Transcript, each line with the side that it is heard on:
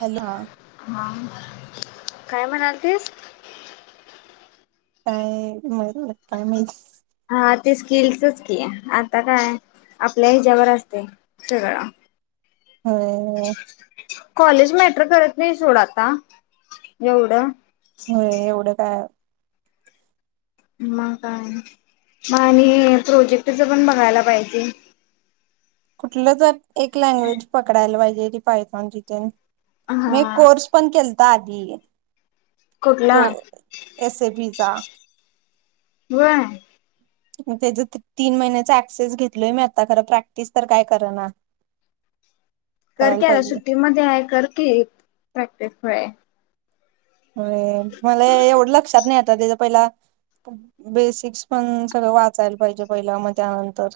right: Hello!
left: हा, काय म्हणालतीस?
right: काय, ‌ मला काय माहित?
left: हा ते स्किलचच की, आता काय? आपल्या हेच्यावर असते सगळं.
right: हो.
left: कॉलेज मॅटर करत नाही सोड आता, ‌एवढं.
right: हो एवढं काय.
left: मग काय आणि? मग आणि प्रोजेक्टच पण बघायला पाहिजे.
right: कुठलं तर एक लँग्वेज पकडायला पाहिजे ती पायथॉन-विथन, मी
left: हा
right: कोर्स पण केलता आधी
left: कुठला
right: तो एस ए बी चा.
left: होय.
right: तेझ्यात तीन महिन्याचा ऍक्सेस घेतलय मी आता खरं प्रॅक्टिस तर काय कर ना. [inaudible]
left: कर की आता सुट्टीमध्ये आहे कर की प्रॅक्टिस खुळया.
right: अ मला एवढं लक्षात नाही आता त्याच्या पहिला बेसिक्स पण सगळं वाचायला पाहिजे पहिला मग त्यानंतर.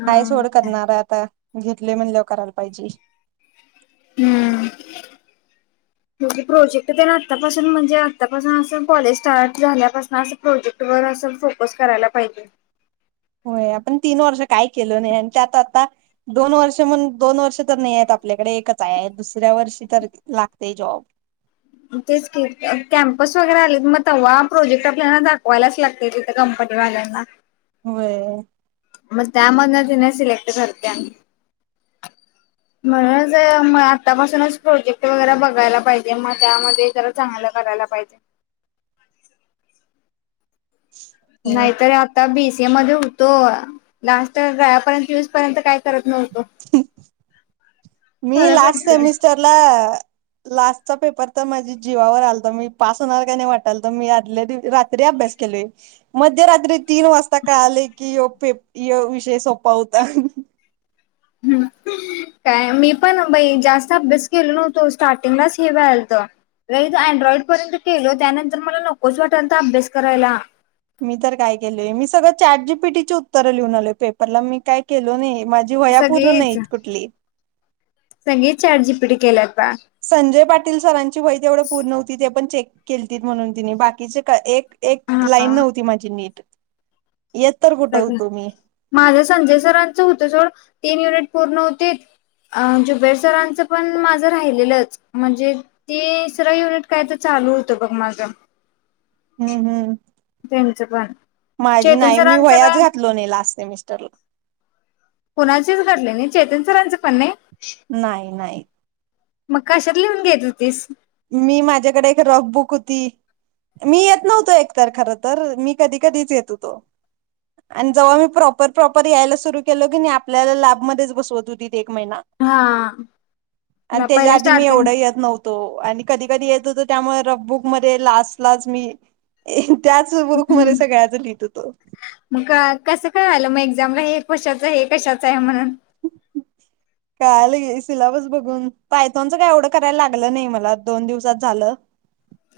left: हा
right: आहे सोड करणार आहे आता घेतले म्हणल्यावर करायला पाहिजे.
left: हम्म.
right: [inaudible]
left: म्हणजे प्रोजेक्ट तेन आत्तापासून म्हणजे आत्तापासून असं कॉलेज स्टार्ट झाल्यापासून असं प्रोजेक्ट वर असं फोकस करायला पाहिजे.
right: होय आपण तीन वर्ष काय केलो नाही आणि त्यात आता दोन वर्ष म्हण दोन वर्ष तर नाही आहेत आपल्याकडे एकच आहे दुसऱ्या वर्षी तर लागते जॉब.
left: मग तेच की कॅम्पस वगैरे आले मग तेव्हा प्रोजेक्ट आपल्याला दाखवायलाच लाग ते तिथे कंपनी वाल्यांना.
right: होय.
left: मग त्यामधन की णी सिलेक्ट करत्यात.
right: [inaudible]
left: म्हणूनच म आतापासूनच प्रोजेक्ट वगैरे बघायला पाहिजे मग त्यामध्ये जर. चांगलं करायला पाहिजे
right: होय
left: नाहीतर आता बीसीए मध्ये होतो लास्ट गळ्या पंचवीस पर्यंत काय. करत नव्हतो.
right: आपला. लास्टचा पेपर तर माझी जीवावर आलतां मी पास होणार का नाही वाटाल त मी आदल्या दिव रात्री अभ्यास केले. मध्यरात्री तीन वाजता कळाले की यो पेप यो विषय सोपा होता. [inaudible]
left: काय मी पण बई जास्त अभ्यास केलो नव्हतो स्टार्टिंगलाच हे झालत. रइज अँड्रॉइड पर्यंत केलो त्यानंतर मला नकोच वाटाल त अभ्यास करायला.
right: मी तर काय केलय मी सगळं चॅटजीपिटी ची उत्तर लिहून आलोय पेपरला मी काय केलो नाही माझ. जी वह्या पूर्ण
left: सगळीच
right: नाहीत कुठली.
left: सगळी चाट जी पिटी केल्यात का?
right: संजय पाटील सरांची वही तेवढं पूर्ण होती ते पण चेक केलती म्हणून तिने बाकीचे का एक एक
left: हा
right: लाईन नव्हती माझी नीट येत तर कुठं
left: सगळं
right: होतो मी.
left: माझं संजय सरांचं होतं जवळ तीन युनिट पूर्ण होतीत. अ जुबेर सरांचं पण माझं राहिलेलंच म्हणजे. तीसरं युनिट काय त चालू होतं बघ माझं.
right: हूं हूं
left: त्यांचं पण
right: माझी
left: चेतन
right: नाही मी
left: सरांचं
right: वह्यां
left: काय
right: च घातलो नाही लास्ट सेमिस्टरला.
left: कुणाचेच भरले नाही चेतन सरांच पण नाही.
right: नाही नाही.
left: मग कशात लिहून घेत होतीस.
right: मी माझ्याकडे एक रफबुक होती. मी येत नव्हतो एकतर खर तर मी कधी कधीच येत होतो. आणि जव्हा मी प्रॉपर प्रॉपर यायला सुरु केल की नाही आपल्याला लॅबमध्येच बसवत होती ते एक महिना.
left: हा
right: आण त्याच्या
left: पहिला
right: आधी मी
left: स्टार्टिंग
right: एवढं येत नव्हतो. आणि कधी कधी येत होत, त्यामुळे रफबुक मध्ये लास्ट लाच मी. त्याच बुक मध्ये
left: हम्म
right: सगळ्याच लिहित होतो.
left: मग का कसं काय आलं मग एक्झामला हे कशाच हे कशाच आहे म्हणून.
right: कळालं की सिलाबस बघून, पायथोनचं काय एवढं करायला लागलं नाही मला दोन दिवसात झालं.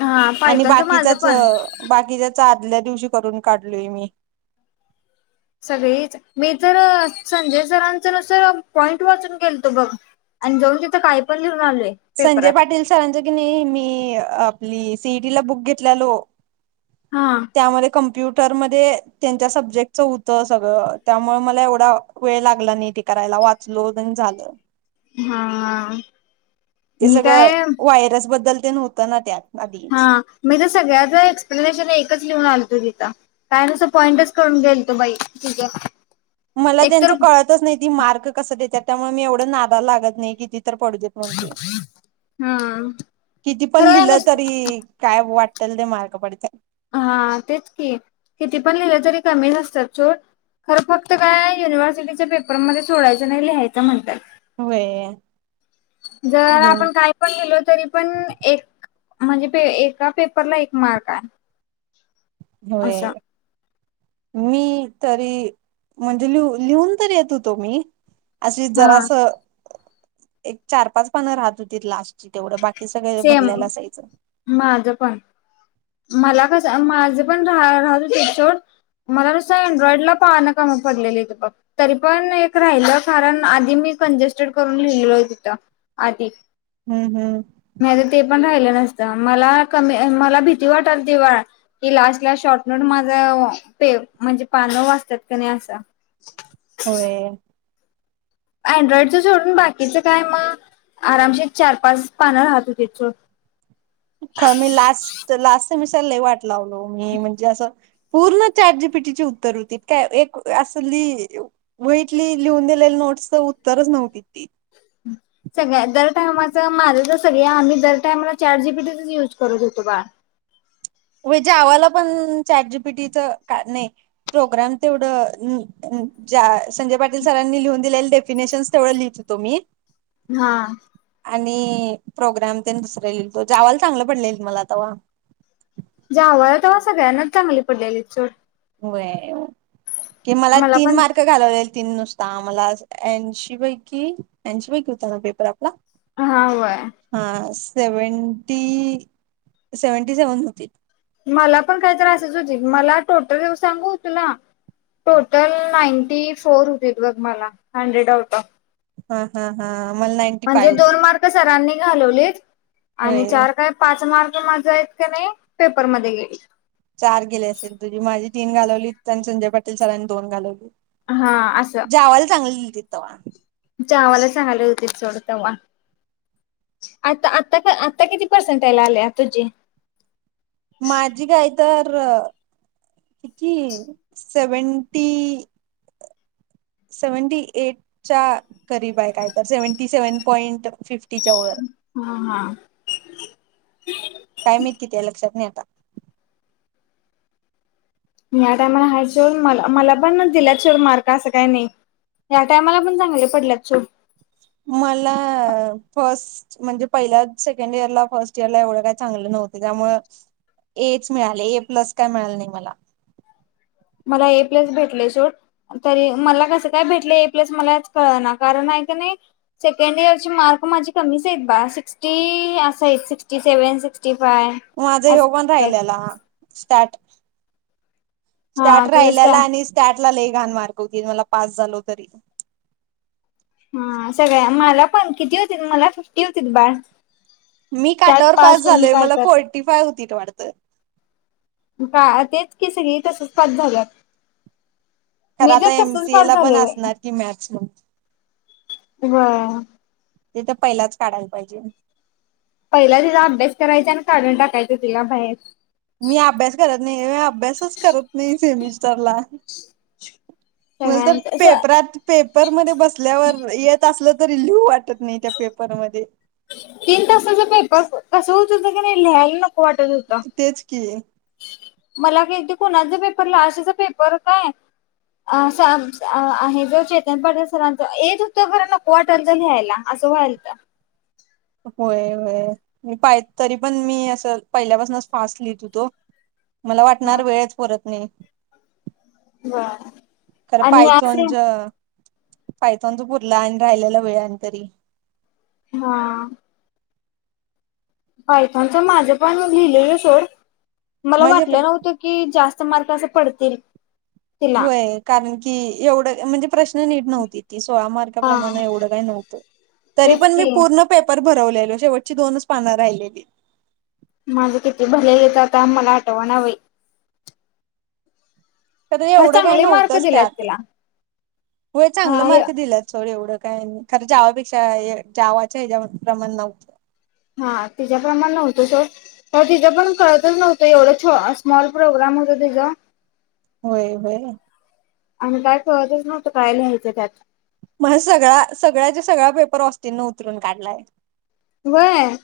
left: हा
right: आणि
left: पायथॉनचं माझं
right: बाकीच्याच
left: पण
right: बाकीच्याच आदल्या दिवशी करून काढलोय मी.
left: सगळीच मी तर संजय सरांच नुसर पॉइंट वाचून गेलतो बघ. आणि जाऊन तिथं काय पण लीऊन आलोय.
right: संजय
left: पेपरात.
right: पाटील सरांचं की नाही मी आपली सीईटी ला बुक घेतलेलो.
left: हा!
right: त्यामध्ये कम्प्युटरमध्ये त्यांच्या सब्जेक्टच हूंतं सगळं त्यामुळे मला एवढा वेळ लागला नाही ते करायला वाचलो तेन झालं.
left: हा
right: ते
left: मी
right: सगळं
left: काय
right: व्हायरस बद्दल तेन होतं ना त्यात.
left: हा
right: आधीच
left: मी त सगळ्याच एक्सप्लेनेशन एकच लिहून आलतो तिथ. काय नुसं पॉईंटच करून गेलतो तो बाई ठीक हे.
right: मला त्यांचं कळतच नाही ती मार्क कस देत्यांत त्यामुळे मी एवढं नादा लागत नाही किति तर पडू देत.
left: हा
right: किती पण
left: खरं
right: लिहिलं
left: नसत
right: तरी. काय वाटेल ते मार्क पडत्यां.
left: हा तेच की किती पण लिहिलं तरी कमी नसतात छो. खरं फक्त काय युनिव्हर्सिटीच्या पेपरमध्ये सोडायंच नाही लिहायचं म्हणताय.
right: होय.
left: जर आपण काही किती पण लिहिलं तरी पण एक, म्हणजे ते एका पेपरला एक मार्क आहे.
right: होय.
left: असं
right: मी तरी म्हणजे लिह -लिहून तरी येत होतो मी. अशी
left: हा
right: जरासं, एक चार पाच पानं राहत होती. लास्टची तेवढं बाकी कि सगळ्यांनी
left: सेम
right: भरलेला असायचं.
left: माझं पण. मला कसं माझं पण रा- राहतो सोड. मला नुसं अँड्रॉइड पाहणं कमी पडलेलीत बघ. तरी पण एक राहिलं, कारण आधी मी कंजेस्टेड करून लिहिलो तिथं. आधी.
right: हम्म, हम्म,
left: नाही तर ते पण राहिलं नसतं, मला कमी मला भीती वाटलती बघ कि लास्टला शॉर्टनोट माझा, पे म्हणजे पानं वाचतात क नाही असं.
right: होय.
left: अँड्रॉइड सोडून बाकीचं काय मग आरामशी चार पाच पानं राहत हो तथ [unintelligible]
right: आम्ही लास्ट -लास्ट सेमिस्टर लय वाट लावलो मी म्हणजे असं पूर्ण चार जीपीटी उत्तर होती. काय एक असली वहितली लिहून दिलेली नोट्सचं उत्तरच नव्हती ती.
left: हम्. सगळ्या दर टायमाचं माझं तर सगळ आम्ही, दर टाइमला चार जी पी टी युज करत होतो बा.
right: वजेवाला पण चॅट जी पी टी च का नाही प्रोग्राम तेवढं ज्या संजय पाटील सरांनी लिहून दिलेले डेफिनेशन्स तेवढं लिहित होतो मी.
left: हा.
right: आणि प्रोग्राम ते दुसरे लिहतो, जावाला चांगलं पडले मला तवा.
left: ज्यावळ तेव्हा सगळ्यांनाच चांगली पडलेली सोड
right: होय, की मला तीन मार्क घालवलेल तीन नुसता आम्हाला ऐंशी पैकी, ऐशी पैकी होता ना पेपर आपला?
left: हा, होय.
right: हा सेव्हनटी, सेव्हनटी सेव्हन होतील.
left: मला पण काही तरी असच होतीत, मला टोटल सांगू तुला? टोटल नाईंटी फोर होतीत बघ मला, हंड्रेड आउट ऑफ.
right: हा, हा, हा, मला फाय
left: म्हणजे
right: होती
left: दोन मार्क सरांनी घालवलेत, आणि
right: होय
left: चार काय पाच मार्क माझा आहेत क नाही पेपरमध्येध्ये गेले.
right: चार गेले असेल तुझी, माझी तीन घालवली आणि संजय पाटील सरांनी दोन घालवली.
left: हा
right: जावाला चांगली दिलती तवा.
left: जावाला चांगली होतीत सोड तेव्हा. आता आता -आता किती परसेंटेज यायलागले तुझे?
right: माझी काय तर, सेव्हन्टी सेव्हनटी ऐट च्या कररीब आहे काय तर, सेव्हन्टी सेव्हन पॉईंट फिफ तिच्यामुळ,
left: हा हा.
right: काय माहित किती या लक्षात नाही आता.
left: या टायमाला आहेत सोड, मला मला पण दिल्यात सोड मार्क असं काही नाही. ह्या टाईमाला पण चांगले पडल्यात सोडं
right: मला फस्ट म्हणजे पहिल्या सेकंड इयरला फर्स्ट इयरला एवढं काय चांगलं नव्हते, त्यामुळं ए च मिळाले ऐ प्लस काय मिळाले नाही मला
left: मला ऐ प्लस भेटलय सोड तरी मला कसं काय भेटले ऐ प्लस मलाच कळणा कारण हाय का नायी सेकंड इयरचे मार्क माझे कमीचयत बा सिक्स्टी असय सिक्स्टी सेव्हन सिक्स्टी फाय
right: माझा ह्यो पण
left: असं
right: राहिलेला, स्टार्ट स्टार्ट
left: हा तुझ
right: राहिल्याला आणि स्टार्टला लय घाण मार्क होती मला पास झालो तरी
left: हा सगळ्या मला पण किती होती ग, मला फिफ्टी होतील बाळ
right: मी
left: त्यात
right: काटावर पास
left: होऊन
right: झालोय
left: काय
right: मला
left: कर
right: फोर्टी फाय होतीत वाटतं
left: का तेच की सगळी तसंच पास झाल्यात
right: खरं
left: मी तर
right: आता
left: तसच
right: एमसीए
left: पास
right: ला पण
left: झालोय बया
right: असणार की मत्स्य म?
left: हा
right: ते तर पहिलाच काढायला पाहिजे
left: पहिला तिचा अभ्यास करायचा आणं काढून टाकायचं तिला बाहेर
right: मी अभ्यास करत नाही. मी अभ्यासच करत नाही सेमिस्टरला मला तर
left: सगळ्यांच असं
right: पेपरात पेपरमध्ये बसल्यावर येत असलं तरी, लिहू वाटत नायी, त्या पेपरमध्ये
left: तीन तासाचा पेपर कस होत होतं कनाय लिहायला नको वाटत होतं
right: तेच की
left: मला कायती कोणाच पेपर लाशेचा पेपर नाय अ आहे जो चेतन पाटील सरांच येत होतं खरं नको वाटल त लिहायला असं व्हायलत
right: होय, होय मी पाय तरी पण मी असं पहिल्यापासूनच फास्ट लिहित होतो मला
left: हा.
right: वाटणार वेळच पुरत नायी
left: हा
right: खरं पायथॉन च पायथॉनचा पुरला आणि राहिलेला वेळ आणि तरी
left: हा पायथॉनच माझं पण लिहिलेलं सोड, मला
right: माझ्याकडे
left: वाटलं नव्हत की कि जास्त मार्क असं पडतील तिला.
right: व्हय कारण की एवढं म्हणजे प्रश्न नीट नव्हती ती सोळा
left: हा.
right: मार्काप्रमाणे एवढं काय नव्हतं तरी
left: तेच
right: पण मी
left: की
right: पूर्ण पेपर भरवलेलो शेवटची दोनच पानं राहिलेली
left: माझं किती भरलेलेत, आता मला आठवाणा बाई
right: त्यात
left: खरं
right: एवढं काय
left: चांगले मार्क
right: नव्हतंच
left: दिल्यात
right: त्यात
left: तिला
right: व्हय चांगलं
left: हा
right: मार्क दिल्यात सोड एवढं काय खरं जावापेक्षा जावाच्या ह्याच्या प्रमाण नव्हतं
left: हा त्याच्याप्रमाण नव्हतं सोड हो तिजा पण कळतच नव्हतं एवढं छ स्मॉल प्रोग्राम होता तिजा
right: व्होय, व्होयरं?
left: आणि काय कळतच नव्हतं काय लिहायचं त्यात
right: माझा सगळा सगळाच्या सगळा पेपर ऑस्टीन उतरून काढलाय
left: व्हय?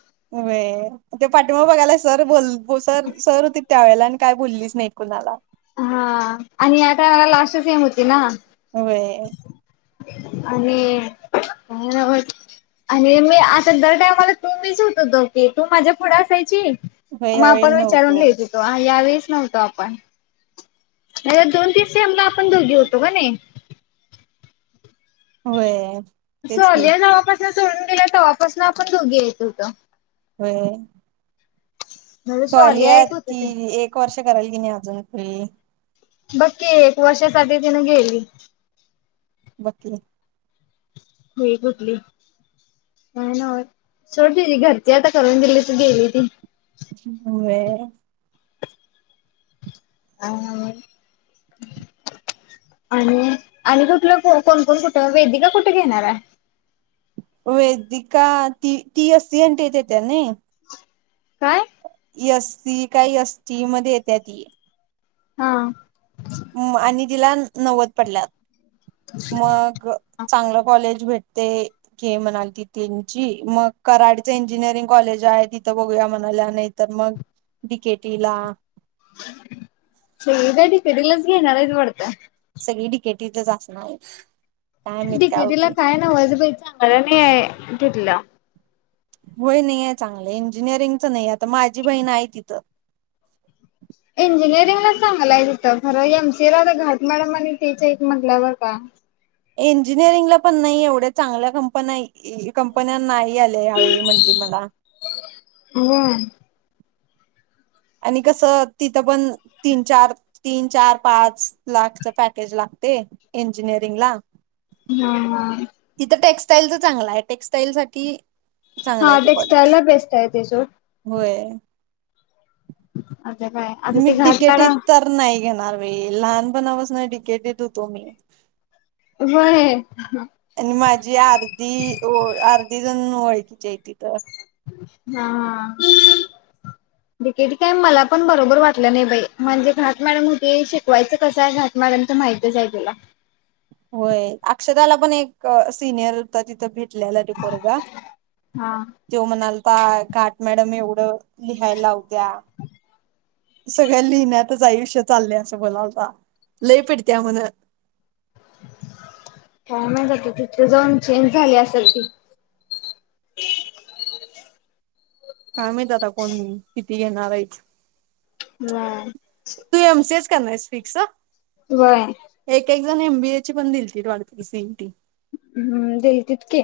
right: व्हय ते पाठिमाग बघायला सर बोल सर -सर होतीत त्या वेळेला आणि काय बोललीच नाही कुणाला.
left: हा आणि आता लास्ट सेम होती ना?
right: होय.
left: आणि [unintelligible] आणि मी आता दर टायमला तू मीच होत होतो की. तू माझ्या पुढं असायची.
right: व्हय
left: मग
right: यावेळी
left: आपण विचारून
right: नव्हतो
left: लिहीत होेतो. यावेळीच नव्हतो आपण. हे दोन - तीन सेमला आपण दोघी होतो का नाही?
right: होय.
left: स्वालिया जव्हापसन सोडून गेल्या तव्हापासून आपण दोघी येत होत.
right: व्हय.
left: म्हणजे सोलिया
right: स्वालिया
left: एक होत
right: ती
left: ते
right: एक वर्ष करायल की नाही अजून हम्म.
left: बघ की एक वर्षासाठी तिन गेली.
right: बघ की
left: खुळी कुटली. काय नव्हंचं. सोड तिची घरची आता करून दिली. आता गेली ती.
right: होय.
left: काय नव्हचं. आणि - आणि कुठलं को -कोण - कोण कुठ वेदिका कुठ घेणार आहे.
right: वेदिका ती - ती एस सी एन् टी त येत्या नाही.
left: काय?
right: एस सी काय एस टी मध्ये येत्या ती.
left: हा.
right: म आणि तिला नव्वद पडल्यात मग चांगलं कॉलेज भेटते की म्हणाल ती त्यांची मग कराडच इंजिनिअरिंग कॉलेज आहे तिथं बघूया म्हणाल्या. नाही त तर मग डी के टी ला.
left: सगळी काय डि के टी लाच घेणार आहेत वाटतं.
right: सगळी डी के टीतच असणार आहेत.
left: डी के टी ला काय नव्हच बई चांगला नाहीयाय तिथलं
right: होय नाही आहे चांगलं इंजिनिअरिंगचं नाही आता माझी बहीण आहे तिथं.
left: इंजिनिअरिंगला चांगलाय तिथं खरं एम सी ए ला आता घाट मॅडम आणि त्येच हायत म्हटल्यावर काय?
right: इंजिनिअरिंगला पण नाही एवढ्या चांगल्या कंपन्या कंपन्यां नाही. यालय ह्या वेळी म्हंटली मला.
left: हम्
right: आणि कसं तिथं पण तीन -चार तीन चार पाच लाखच पॅकेज लागतय इंजिनिअरिंग ला.
left: हा.
right: तिथं टेक्स्टाईल च चांगल आहे टेक्स्टाईल साठी चांगलं
left: हा
right: आहे ते
left: टेक्स्टाईल
right: कॉलेज
left: ला बेस्ट आहे. ते सोड.
right: होय.
left: आता काय? आता
right: मी
left: ते
right: डी
left: घाट
right: के टीे त
left: मॅडम
right: तर नाही घेणार बई. लहान पणा पासन डी के टी त होतो मी.
left: व्हय
right: आणि माझी अर्धी ओळ -अर्धी जण ओळखीची आहेत तिथ.
left: हा. डी के टी काय मला पण बरोबर वाटलं नाही बाई. म्हणजे घाट मॅडम होती. शीक शिकवायचं कसय. घातमॉडम माहितच आहे तुला.
right: होय अक्षदाला पण एक सिनियर ता तिथं भेटलेला तो पोरगा.
left: हा.
right: तो म्हणालता घाट मॅडम एवढं लिहायला लावत्या.
left: ह [inaudible]
right: सगळ्या लिहिण्यातच आयुष्य चाललेय. असं बोलत होता. लय पिडत्या म्हण.
left: काय माहित आता. तिथ जाऊन चेंज झाली असेल ती.
right: काय माहित आता? कोण किती घेणार आहेत.
left: म.
right: तू एम सी एच करणारेस फिक्स.
left: व्हय.
right: एक एक जण एमबीए ची पण दितीलती. [unintelligible] सीनटी
left: हम्म देलतित की.